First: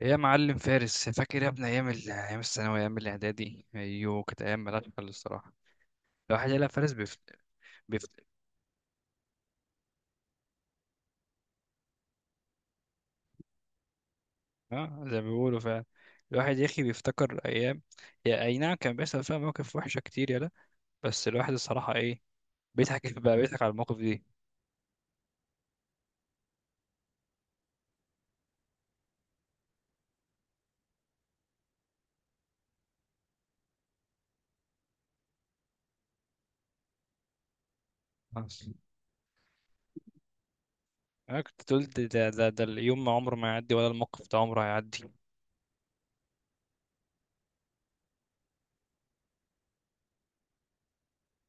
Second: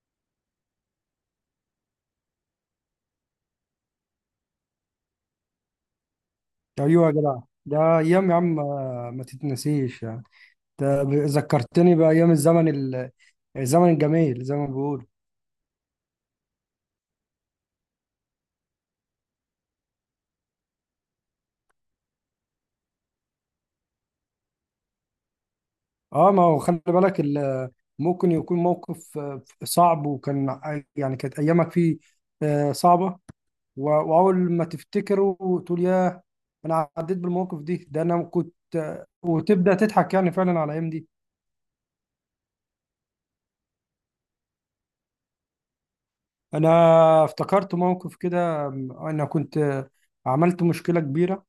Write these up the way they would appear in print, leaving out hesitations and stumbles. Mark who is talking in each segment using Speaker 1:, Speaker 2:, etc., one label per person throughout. Speaker 1: يا معلم فارس، فاكر يا ابني ايام ايام الثانويه، ايام الاعدادي؟ ايوه، كانت ايام ملهاش حل الصراحه. الواحد يلا فارس
Speaker 2: ايوه يا جدع. ده
Speaker 1: بيفت...
Speaker 2: ايام يا عم، ما تتنسيش يعني. ذكرتني بايام الزمن الجميل زي ما
Speaker 1: اه،
Speaker 2: بيقول.
Speaker 1: زي ما بيقولوا فعلا. الواحد يا اخي بيفتكر ايام، هي اي نعم كان بيحصل فيها مواقف وحشه كتير يلا، بس الواحد الصراحه ايه، بيضحك بقى، بيضحك على المواقف دي.
Speaker 2: اه، ما هو خلي بالك. ممكن يكون موقف صعب، يعني كانت ايامك فيه صعبه. و... واول ما تفتكره وتقول ياه، انا عديت بالمواقف دي. ده انا
Speaker 1: آه.
Speaker 2: كنت. وتبدا تضحك يعني فعلا على الايام دي.
Speaker 1: انا كنت قلت ده اليوم ما عمره ما يعدي، ولا الموقف ده عمره هيعدي.
Speaker 2: انا افتكرت موقف كده. انا كنت. عملت مشكله كبيره،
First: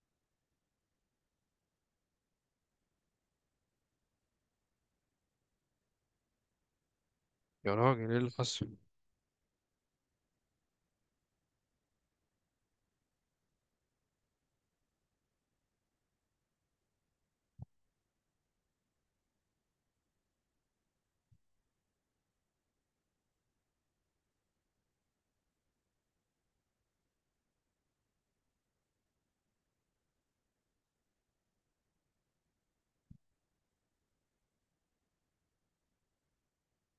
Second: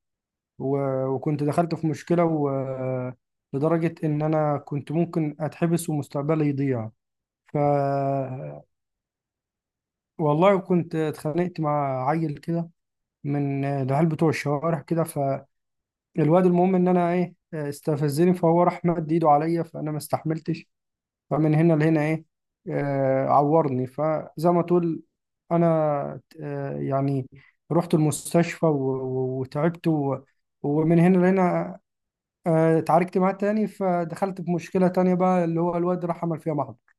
Speaker 2: و- وكنت دخلت في مشكلة. لدرجة إن أنا كنت ممكن أتحبس ومستقبلي يضيع. ف
Speaker 1: يا راجل، ايه اللي حصل؟
Speaker 2: والله كنت اتخانقت مع عيل كده، من العيال بتوع الشوارع كده. فالواد المهم إن أنا إيه استفزني، فهو راح مد إيده عليا، فأنا ما استحملتش. فمن هنا لهنا إيه، عورني. فزي ما تقول، أنا آه، يعني رحت المستشفى و- و- وتعبت ومن هنا لهنا اتعاركت معاه تاني، فدخلت في مشكلة تانية بقى، اللي هو الواد راح عمل فيها محضر.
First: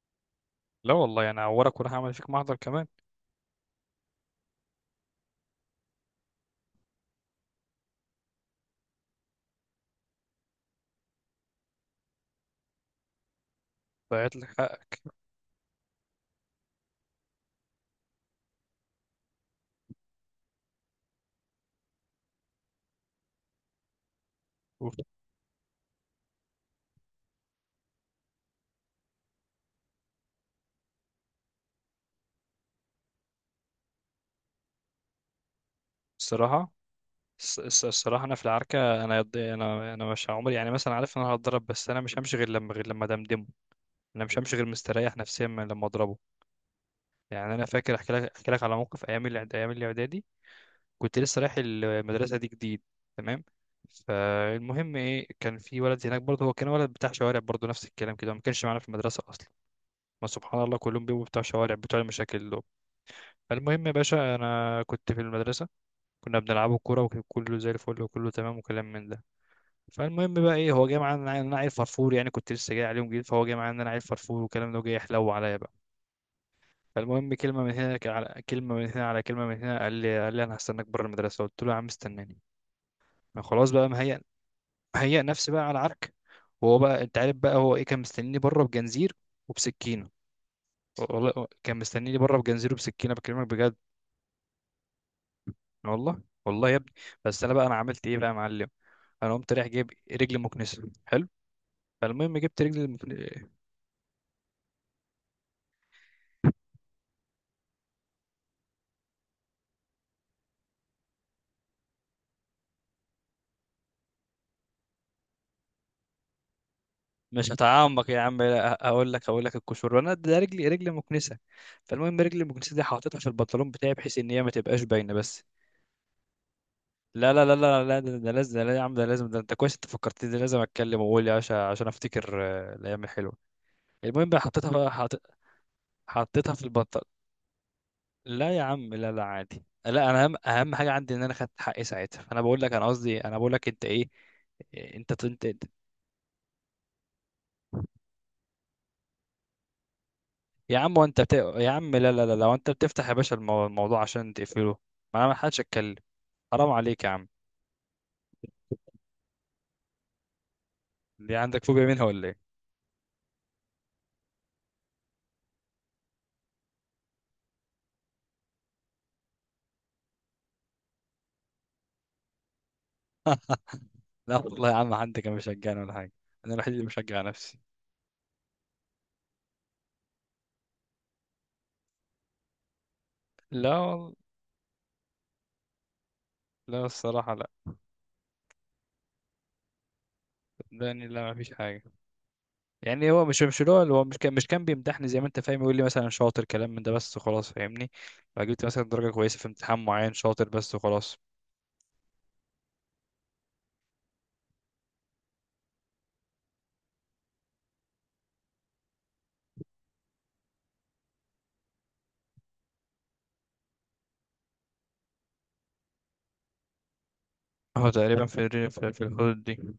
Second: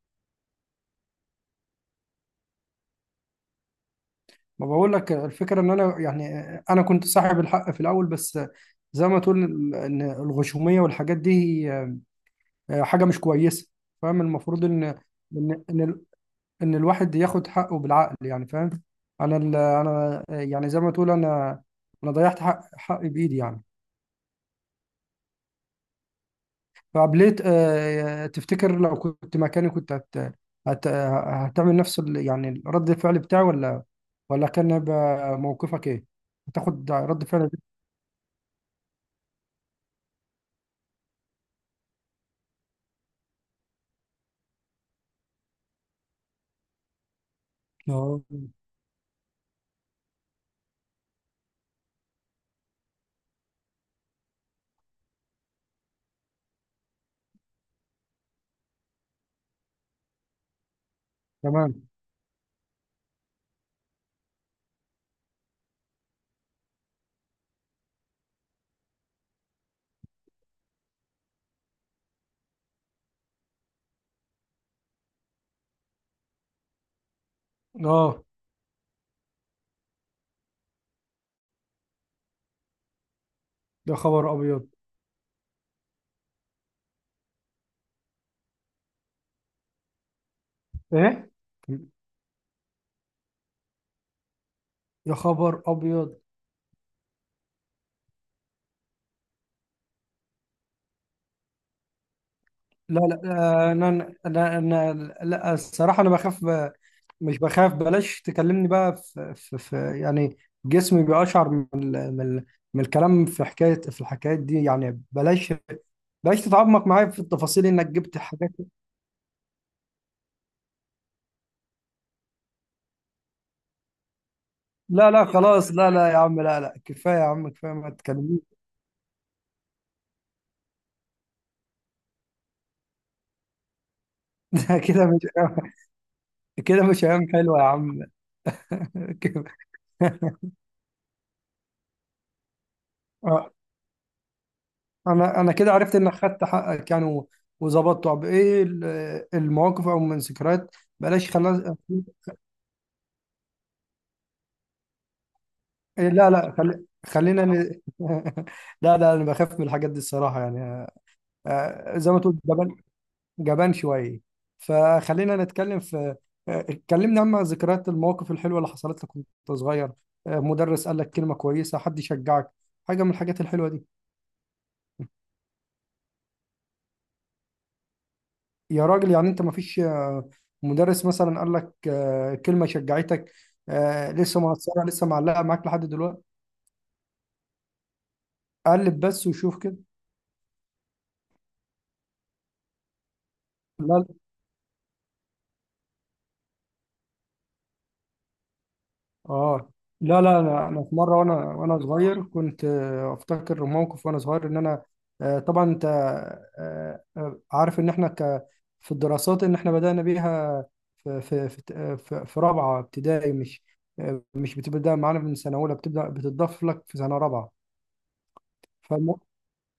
Speaker 1: لا والله انا هعورك، وراح اعمل فيك محضر كمان.
Speaker 2: ما بقول لك، الفكرة ان انا يعني انا كنت صاحب الحق في الاول، بس زي ما تقول، ان الغشومية والحاجات دي، هي حاجة مش كويسة، فاهم؟
Speaker 1: ضيعت لك
Speaker 2: المفروض
Speaker 1: حقك.
Speaker 2: إن الواحد ياخد حقه بالعقل، يعني فاهم. انا يعني زي ما تقول، انا انا ضيعت حقي بايدي يعني.
Speaker 1: أوف.
Speaker 2: طب ليه؟ تفتكر لو كنت مكاني كنت هتعمل نفس يعني رد الفعل بتاعي، ولا ولا كان هيبقى موقفك ايه؟
Speaker 1: الصراحه،
Speaker 2: هتاخد رد فعل
Speaker 1: الص-
Speaker 2: ده؟
Speaker 1: الص- الصراحه انا في العركه، انا يض- انا انا مش عمري يعني مثلا عارف ان انا هتضرب، بس انا مش همشي غير لما دمدمه. انا مش همشي غير مستريح نفسيا من لما اضربه. يعني انا فاكر، احكي
Speaker 2: اه.
Speaker 1: لك احكي لك على موقف ايام ايام الاعدادي. كنت لسه رايح المدرسه دي جديد، تمام؟ فالمهم ايه، كان في ولد هناك برضه، هو كان ولد بتاع شوارع برضه، نفس الكلام كده، ما كانش معانا في المدرسه اصلا. ما سبحان الله، كلهم بيبقوا بتوع شوارع،
Speaker 2: تمام.
Speaker 1: بتوع المشاكل دول. المهم يا باشا، انا كنت في المدرسه، كنا بنلعبوا كوره وكله زي الفل وكله تمام وكلام من ده. فالمهم بقى ايه، هو جاي معايا ان انا عيل فرفور، يعني كنت لسه جاي عليهم جديد، فهو جاي معايا ان انا عيل فرفور والكلام ده، وجاي يحلو عليا بقى. فالمهم، كلمه من هنا
Speaker 2: اه.
Speaker 1: على كلمه من هنا على كلمه من هنا، قال لي انا هستناك بره المدرسه. قلت له يا عم استناني. ما خلاص بقى،
Speaker 2: يا
Speaker 1: مهيأ،
Speaker 2: خبر ابيض!
Speaker 1: مهيأ نفسي بقى على عرك. وهو بقى، انت عارف بقى هو ايه؟ كان مستنيني بره بجنزير وبسكينه.
Speaker 2: ايه؟
Speaker 1: والله كان مستنيني بره بجنزير وبسكينه، بكلمك بجد.
Speaker 2: يا خبر ابيض!
Speaker 1: والله والله يا ابني. بس انا بقى انا عملت ايه بقى يا معلم؟ انا قمت رايح جايب رجل مكنسه، حلو؟ فالمهم جبت رجل.
Speaker 2: لا، لا، انا انا. لا، الصراحه انا مش بخاف، بلاش تكلمني بقى في, يعني. جسمي بيقشعر من الكلام، في حكايه، في الحكايات دي، يعني بلاش، بلاش تتعمق معايا في
Speaker 1: مش
Speaker 2: التفاصيل انك
Speaker 1: هتعمق
Speaker 2: جبت
Speaker 1: يا عم،
Speaker 2: حاجات.
Speaker 1: لا، هقول لك، هقول لك الكشور. انا ده، رجلي، رجلي مكنسه. فالمهم، رجلي المكنسه دي حاططها في البنطلون بتاعي بحيث ان هي ما تبقاش
Speaker 2: لا
Speaker 1: باينه
Speaker 2: لا،
Speaker 1: بس.
Speaker 2: خلاص، لا لا يا عم، لا لا كفايه يا
Speaker 1: لا لا
Speaker 2: عم،
Speaker 1: لا
Speaker 2: كفايه
Speaker 1: لا
Speaker 2: ما
Speaker 1: لا، ده
Speaker 2: تكلمنيش.
Speaker 1: لازم، ده لا يا عم ده لازم، ده انت كويس، انت فكرتني، ده لازم اتكلم واقول، يا عشان افتكر الايام الحلوه. المهم بقى حطيتها بقى،
Speaker 2: كده مش،
Speaker 1: حطيتها في
Speaker 2: كده
Speaker 1: البنطلون.
Speaker 2: مش ايام حلوه يا عم.
Speaker 1: لا يا عم لا لا
Speaker 2: كده.
Speaker 1: عادي، لا انا، اهم حاجه عندي ان انا خدت حقي ساعتها. فانا بقول لك، انا قصدي انا بقول لك انت ايه، انت
Speaker 2: انا
Speaker 1: انت
Speaker 2: انا كده عرفت انك خدت حقك، يعني و- وظبطت. طب ايه المواقف او من ذكريات؟
Speaker 1: يا عم وانت
Speaker 2: بلاش،
Speaker 1: بت...
Speaker 2: خلاص.
Speaker 1: يا عم لا لا لا، لو انت بتفتح يا باشا الموضوع عشان تقفله، ما حدش اتكلم.
Speaker 2: إيه، لا لا،
Speaker 1: حرام عليك يا عم.
Speaker 2: خلينا لا لا، انا بخاف من الحاجات دي الصراحه، يعني
Speaker 1: دي عندك فوبيا منها
Speaker 2: زي ما
Speaker 1: ولا
Speaker 2: تقول،
Speaker 1: ايه؟
Speaker 2: جبان، جبان شويه. فخلينا نتكلم في آه، اتكلمنا عن ذكريات المواقف الحلوه اللي حصلت لك وانت صغير. مدرس قال لك كلمه كويسه، حد يشجعك، حاجه من الحاجات الحلوه دي.
Speaker 1: لا والله يا عم، حد كان مشجعني ولا حاجه. انا الوحيد اللي بشجع نفسي.
Speaker 2: يا راجل، يعني انت مفيش مدرس مثلا قال لك كلمة شجعتك،
Speaker 1: لا والله.
Speaker 2: لسه مؤثرة، لسه معلقة معاك لحد دلوقتي؟
Speaker 1: لا الصراحه لا.
Speaker 2: قلب بس وشوف كده.
Speaker 1: صدقني لا، ما فيش حاجه. يعني هو مش اللي هو
Speaker 2: لا.
Speaker 1: مش كان بيمدحني زي ما انت فاهم، يقول لي مثلا شاطر، كلام من ده بس، خلاص، فاهمني؟ فجبت مثلا درجه كويسه في
Speaker 2: اه
Speaker 1: امتحان معين،
Speaker 2: لا لا،
Speaker 1: شاطر
Speaker 2: انا
Speaker 1: بس
Speaker 2: انا في مره
Speaker 1: وخلاص.
Speaker 2: وانا وانا صغير كنت، افتكر موقف وانا صغير، ان انا، طبعا انت عارف ان احنا في الدراسات، ان احنا بدانا بيها في رابعه ابتدائي، مش مش بتبدا معانا من سنه اولى، بتبدا بتضاف لك في سنه رابعه.
Speaker 1: هو تقريبا في في الحدود دي.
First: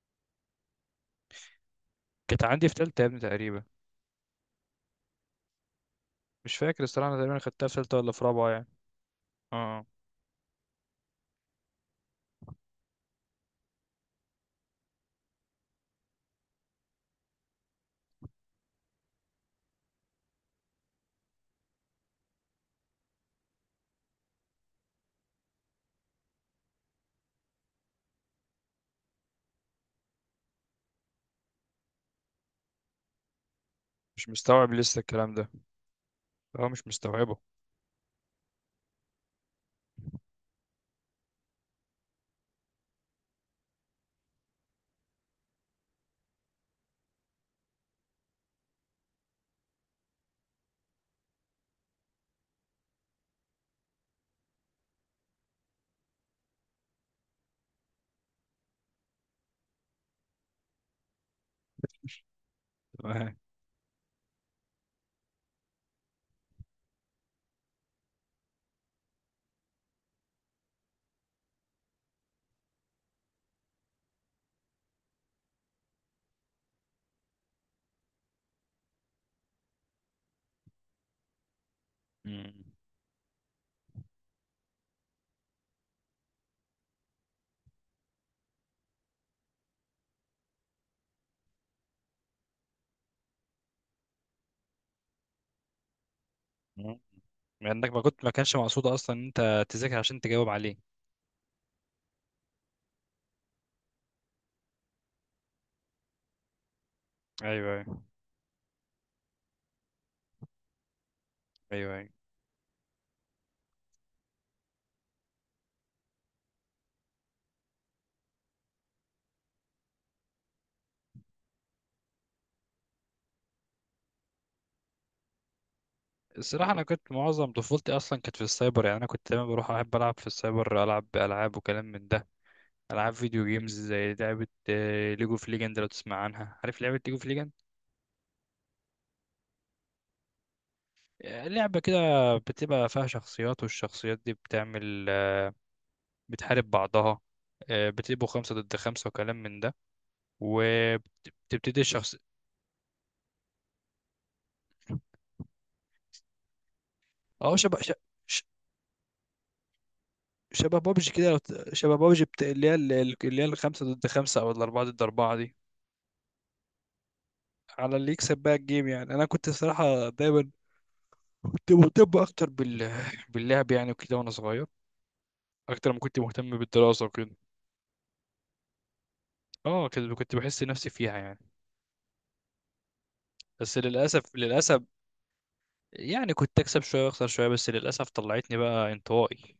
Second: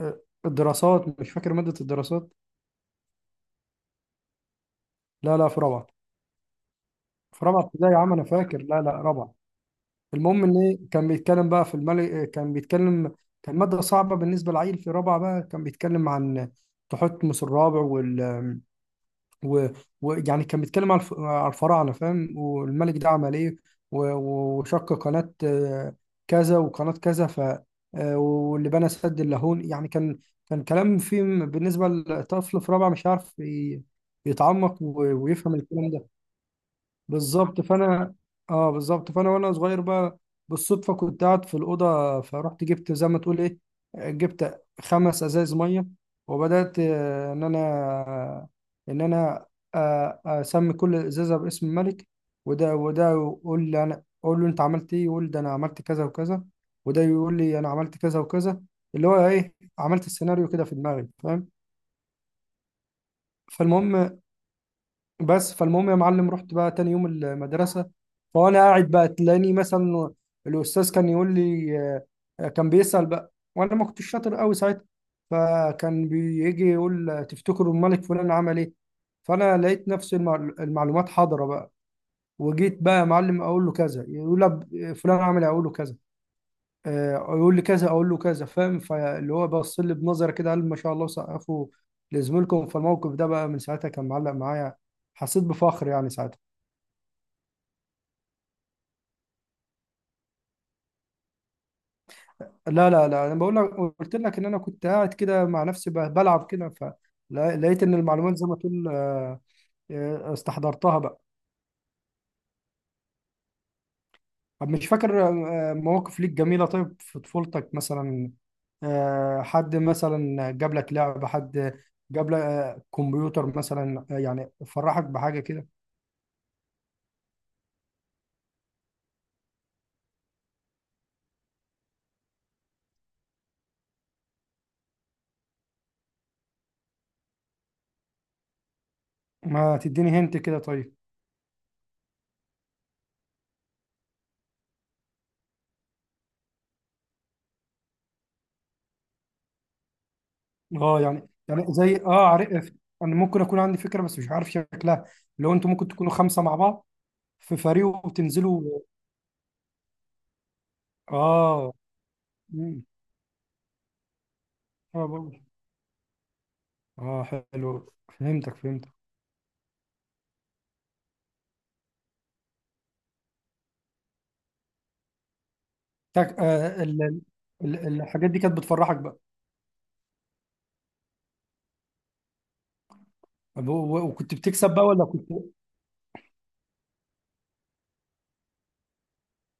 Speaker 2: آه، الدراسات، مش فاكر مادة الدراسات؟
Speaker 1: كانت عندي في تالتة يا ابني تقريبا،
Speaker 2: لا لا، في رابعة،
Speaker 1: مش فاكر الصراحه، انا تقريبا
Speaker 2: في رابعة
Speaker 1: خدتها في
Speaker 2: ابتدائي
Speaker 1: تالتة
Speaker 2: يا
Speaker 1: ولا
Speaker 2: عم،
Speaker 1: في
Speaker 2: أنا
Speaker 1: رابعه
Speaker 2: فاكر،
Speaker 1: يعني.
Speaker 2: لا لا رابعة.
Speaker 1: اه،
Speaker 2: المهم إن إيه، كان بيتكلم بقى في الملك، كان بيتكلم، كان مادة صعبة بالنسبة للعيل في رابعة، بقى كان بيتكلم عن تحتمس الرابع وال و- ويعني كان بيتكلم على على الفراعنه، فاهم؟ والملك ده عمل ايه، و- و- وشق قناه كذا، وقناه كذا، ف آه، واللي بنى سد اللاهون، يعني كان، كان كلام فيه بالنسبه لطفل في رابعه، مش
Speaker 1: مش مستوعب
Speaker 2: يتعمق
Speaker 1: لسه الكلام ده،
Speaker 2: ويفهم الكلام ده.
Speaker 1: هو مش مستوعبه.
Speaker 2: بالظبط، فانا، اه بالظبط، فانا وانا صغير بقى، بالصدفه كنت قاعد في الاوضه، فرحت جبت زي ما تقول ايه، جبت خمس ازايز ميه، وبدات، ان انا، ان انا، اسمي كل ازازه باسم الملك. وده وده يقول لي، انا اقول له انت عملت ايه، يقول ده انا عملت كذا وكذا، وده يقول لي انا عملت كذا وكذا، اللي هو ايه، عملت السيناريو كده في دماغي، فاهم؟
Speaker 1: تمام.
Speaker 2: فالمهم، بس فالمهم يا معلم، رحت بقى تاني يوم المدرسة، فأنا قاعد بقى، تلاقيني مثلا الأستاذ كان يقول لي، كان بيسأل بقى، وأنا ما كنتش شاطر قوي ساعتها، فكان بيجي يقول تفتكروا الملك فلان عمل إيه، فأنا لقيت نفس المعلومات حاضرة بقى.
Speaker 1: مم.
Speaker 2: وجيت بقى يا معلم أقول له كذا، يقول لي فلان عمل إيه؟ أقول له كذا، يقول لي كذا اقول له كذا، فاهم؟ فاللي هو بص لي بنظره كده، قال ما شاء الله، سقفوا لزميلكم. فالموقف ده بقى من ساعتها كان معلق معايا، حسيت بفخر يعني ساعتها.
Speaker 1: مم. لانك ما كنت، ما كانش مقصود اصلا ان انت تذاكر عشان تجاوب عليه.
Speaker 2: لا لا لا، انا بقول لك، قلت لك ان انا كنت قاعد كده مع نفسي بلعب كده،
Speaker 1: ايوه
Speaker 2: فلقيت ان
Speaker 1: ايوه.
Speaker 2: المعلومات زي ما تقول، استحضرتها بقى.
Speaker 1: ايوه ايوه.
Speaker 2: طب مش فاكر مواقف ليك جميله، طيب في طفولتك مثلا، حد مثلا جاب لك لعبه، حد جاب لك كمبيوتر مثلا، يعني فرحك بحاجه كده؟
Speaker 1: الصراحه انا كنت معظم طفولتي اصلا كانت في السايبر، يعني انا كنت دايما بروح، احب العب في السايبر، العب العاب وكلام من ده. العاب فيديو جيمز، زي لعبه ليجو اوف ليجند، لو تسمع عنها، عارف لعبه ليجو اوف ليجند؟
Speaker 2: ما تديني هنت كده طيب.
Speaker 1: لعبه كده، بتبقى فيها شخصيات، والشخصيات دي بتعمل بتحارب بعضها، بتبقوا خمسة ضد خمسة وكلام من ده،
Speaker 2: اه، يعني
Speaker 1: وبتبتدي
Speaker 2: زي
Speaker 1: الشخص.
Speaker 2: اه، عارف، انا ممكن اكون عندي فكره، بس مش عارف شكلها. لو انتوا ممكن تكونوا خمسه مع بعض
Speaker 1: اه،
Speaker 2: في
Speaker 1: شبه
Speaker 2: فريق
Speaker 1: ش-
Speaker 2: وتنزلوا.
Speaker 1: شبه بابجي كده، لو
Speaker 2: اه.
Speaker 1: شبه بابجي اللي هي
Speaker 2: مم.
Speaker 1: ال- ال- اللي هي الخمسة ضد خمسة أو الأربعة ضد
Speaker 2: اه
Speaker 1: أربعة
Speaker 2: بقول.
Speaker 1: دي،
Speaker 2: اه. حلو.
Speaker 1: على اللي يكسب بقى
Speaker 2: فهمتك
Speaker 1: الجيم.
Speaker 2: فهمتك.
Speaker 1: يعني أنا كنت الصراحة دايما كنت مهتم أكتر باللعب يعني، وكده وأنا صغير، أكتر ما كنت
Speaker 2: تك...
Speaker 1: مهتم
Speaker 2: آه ال...
Speaker 1: بالدراسة
Speaker 2: ال...
Speaker 1: وكده.
Speaker 2: ال- الحاجات دي كانت بتفرحك بقى؟
Speaker 1: اه، كده كنت بحس نفسي فيها يعني.
Speaker 2: طب و-
Speaker 1: بس
Speaker 2: و-
Speaker 1: للأسف
Speaker 2: وكنت بتكسب
Speaker 1: للأسف
Speaker 2: بقى ولا كنت؟
Speaker 1: يعني كنت أكسب شوية وأخسر شوية، بس للأسف طلعتني بقى انطوائي.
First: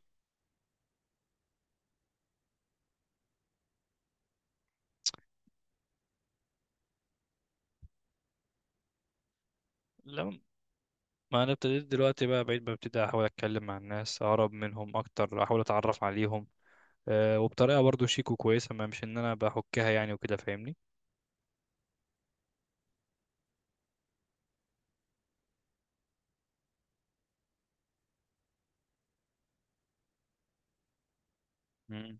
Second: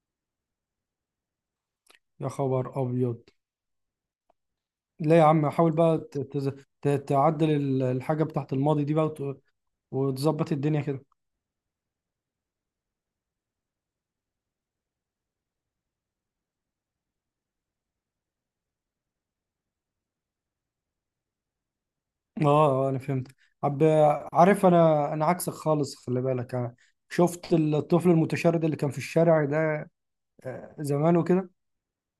Speaker 2: يا خبر ابيض! لا يا عم، حاول بقى تعدل الحاجه بتاعت الماضي دي بقى،
Speaker 1: لا،
Speaker 2: وتظبط الدنيا كده.
Speaker 1: ما انا ابتديت دلوقتي بقى، بعيد ما ابتدي احاول اتكلم مع الناس، اقرب منهم اكتر، احاول اتعرف عليهم. أه، وبطريقه برضو شيك وكويسه، ما مش ان انا بحكها يعني، وكده، فاهمني؟
Speaker 2: اه، اه انا فهمت. عب عارف، انا عكسك خالص، خلي بالك، أنا شفت الطفل المتشرد اللي كان في الشارع ده زمان وكده،
Speaker 1: مم.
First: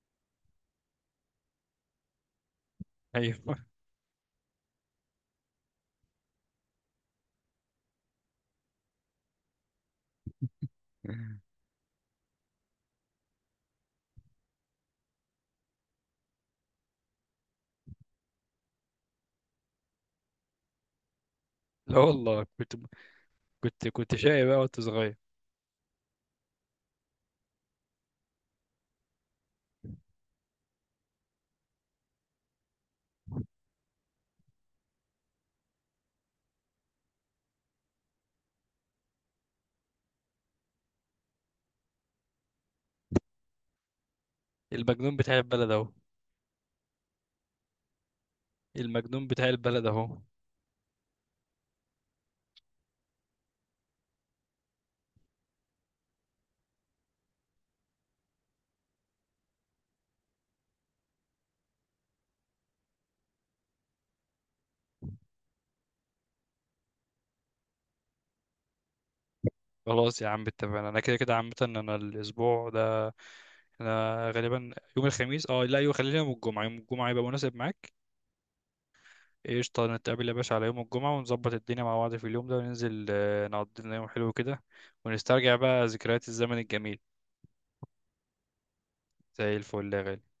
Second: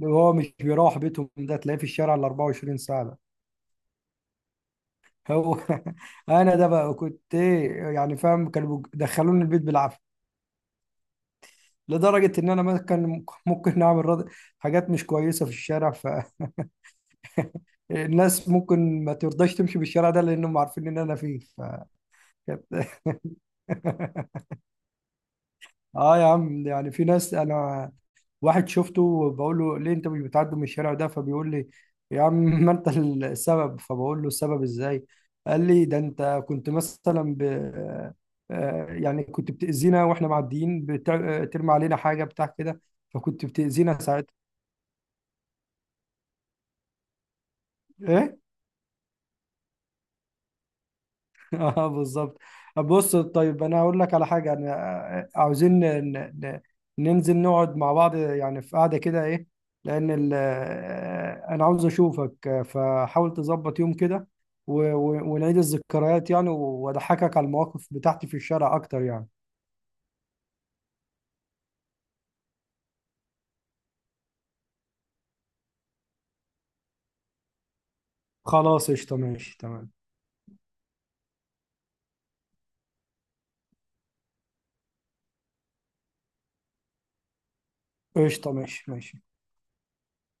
Speaker 2: اللي هو مش بيروح بيته، ده تلاقيه في الشارع ال 24 ساعة. ده
Speaker 1: ايوه.
Speaker 2: هو انا. ده بقى كنت ايه يعني، فاهم؟ كانوا دخلوني البيت بالعافية، لدرجة ان انا ما كان ممكن نعمل حاجات مش كويسة في الشارع. فالناس ممكن ما ترضاش تمشي بالشارع ده، لانهم عارفين ان انا فيه.
Speaker 1: لا والله كنت
Speaker 2: فكانت
Speaker 1: كنت كنت شقي بقى وأنت صغير.
Speaker 2: اه يا عم، يعني في ناس، انا واحد شفته بقول له ليه انت مش بتعدي من الشارع ده، فبيقول لي يا عم، ما انت السبب. فبقول له السبب ازاي، قال لي ده انت كنت مثلا ب... آه، يعني كنت بتأذينا واحنا معديين، بترمي علينا حاجة بتاع كده، فكنت بتأذينا ساعتها.
Speaker 1: المجنون بتاع البلد أهو.
Speaker 2: ايه.
Speaker 1: المجنون بتاع البلد أهو.
Speaker 2: اه بالظبط. بص طيب، انا هقول لك على حاجه، انا عاوزين ن- ننزل نقعد مع بعض، يعني في قعده كده ايه، لان انا عاوز اشوفك، فحاول تظبط يوم كده و- و- ونعيد الذكريات، يعني واضحكك على المواقف بتاعتي في الشارع اكتر يعني.
Speaker 1: خلاص يا عم اتفقنا، أنا كده كده عامة، أنا الأسبوع ده أنا غالبا يوم الخميس، أه لا يوم، خلينا يوم الجمعة، يوم الجمعة يبقى مناسب معاك.
Speaker 2: خلاص قشطه، ماشي،
Speaker 1: قشطة،
Speaker 2: تمام.
Speaker 1: نتقابل يا باشا على يوم الجمعة، ونظبط الدنيا مع بعض في اليوم ده، وننزل نقضي لنا يوم حلو كده، ونسترجع بقى ذكريات الزمن الجميل.
Speaker 2: قشطه، ماشي ماشي.
Speaker 1: زي الفل يا غالي.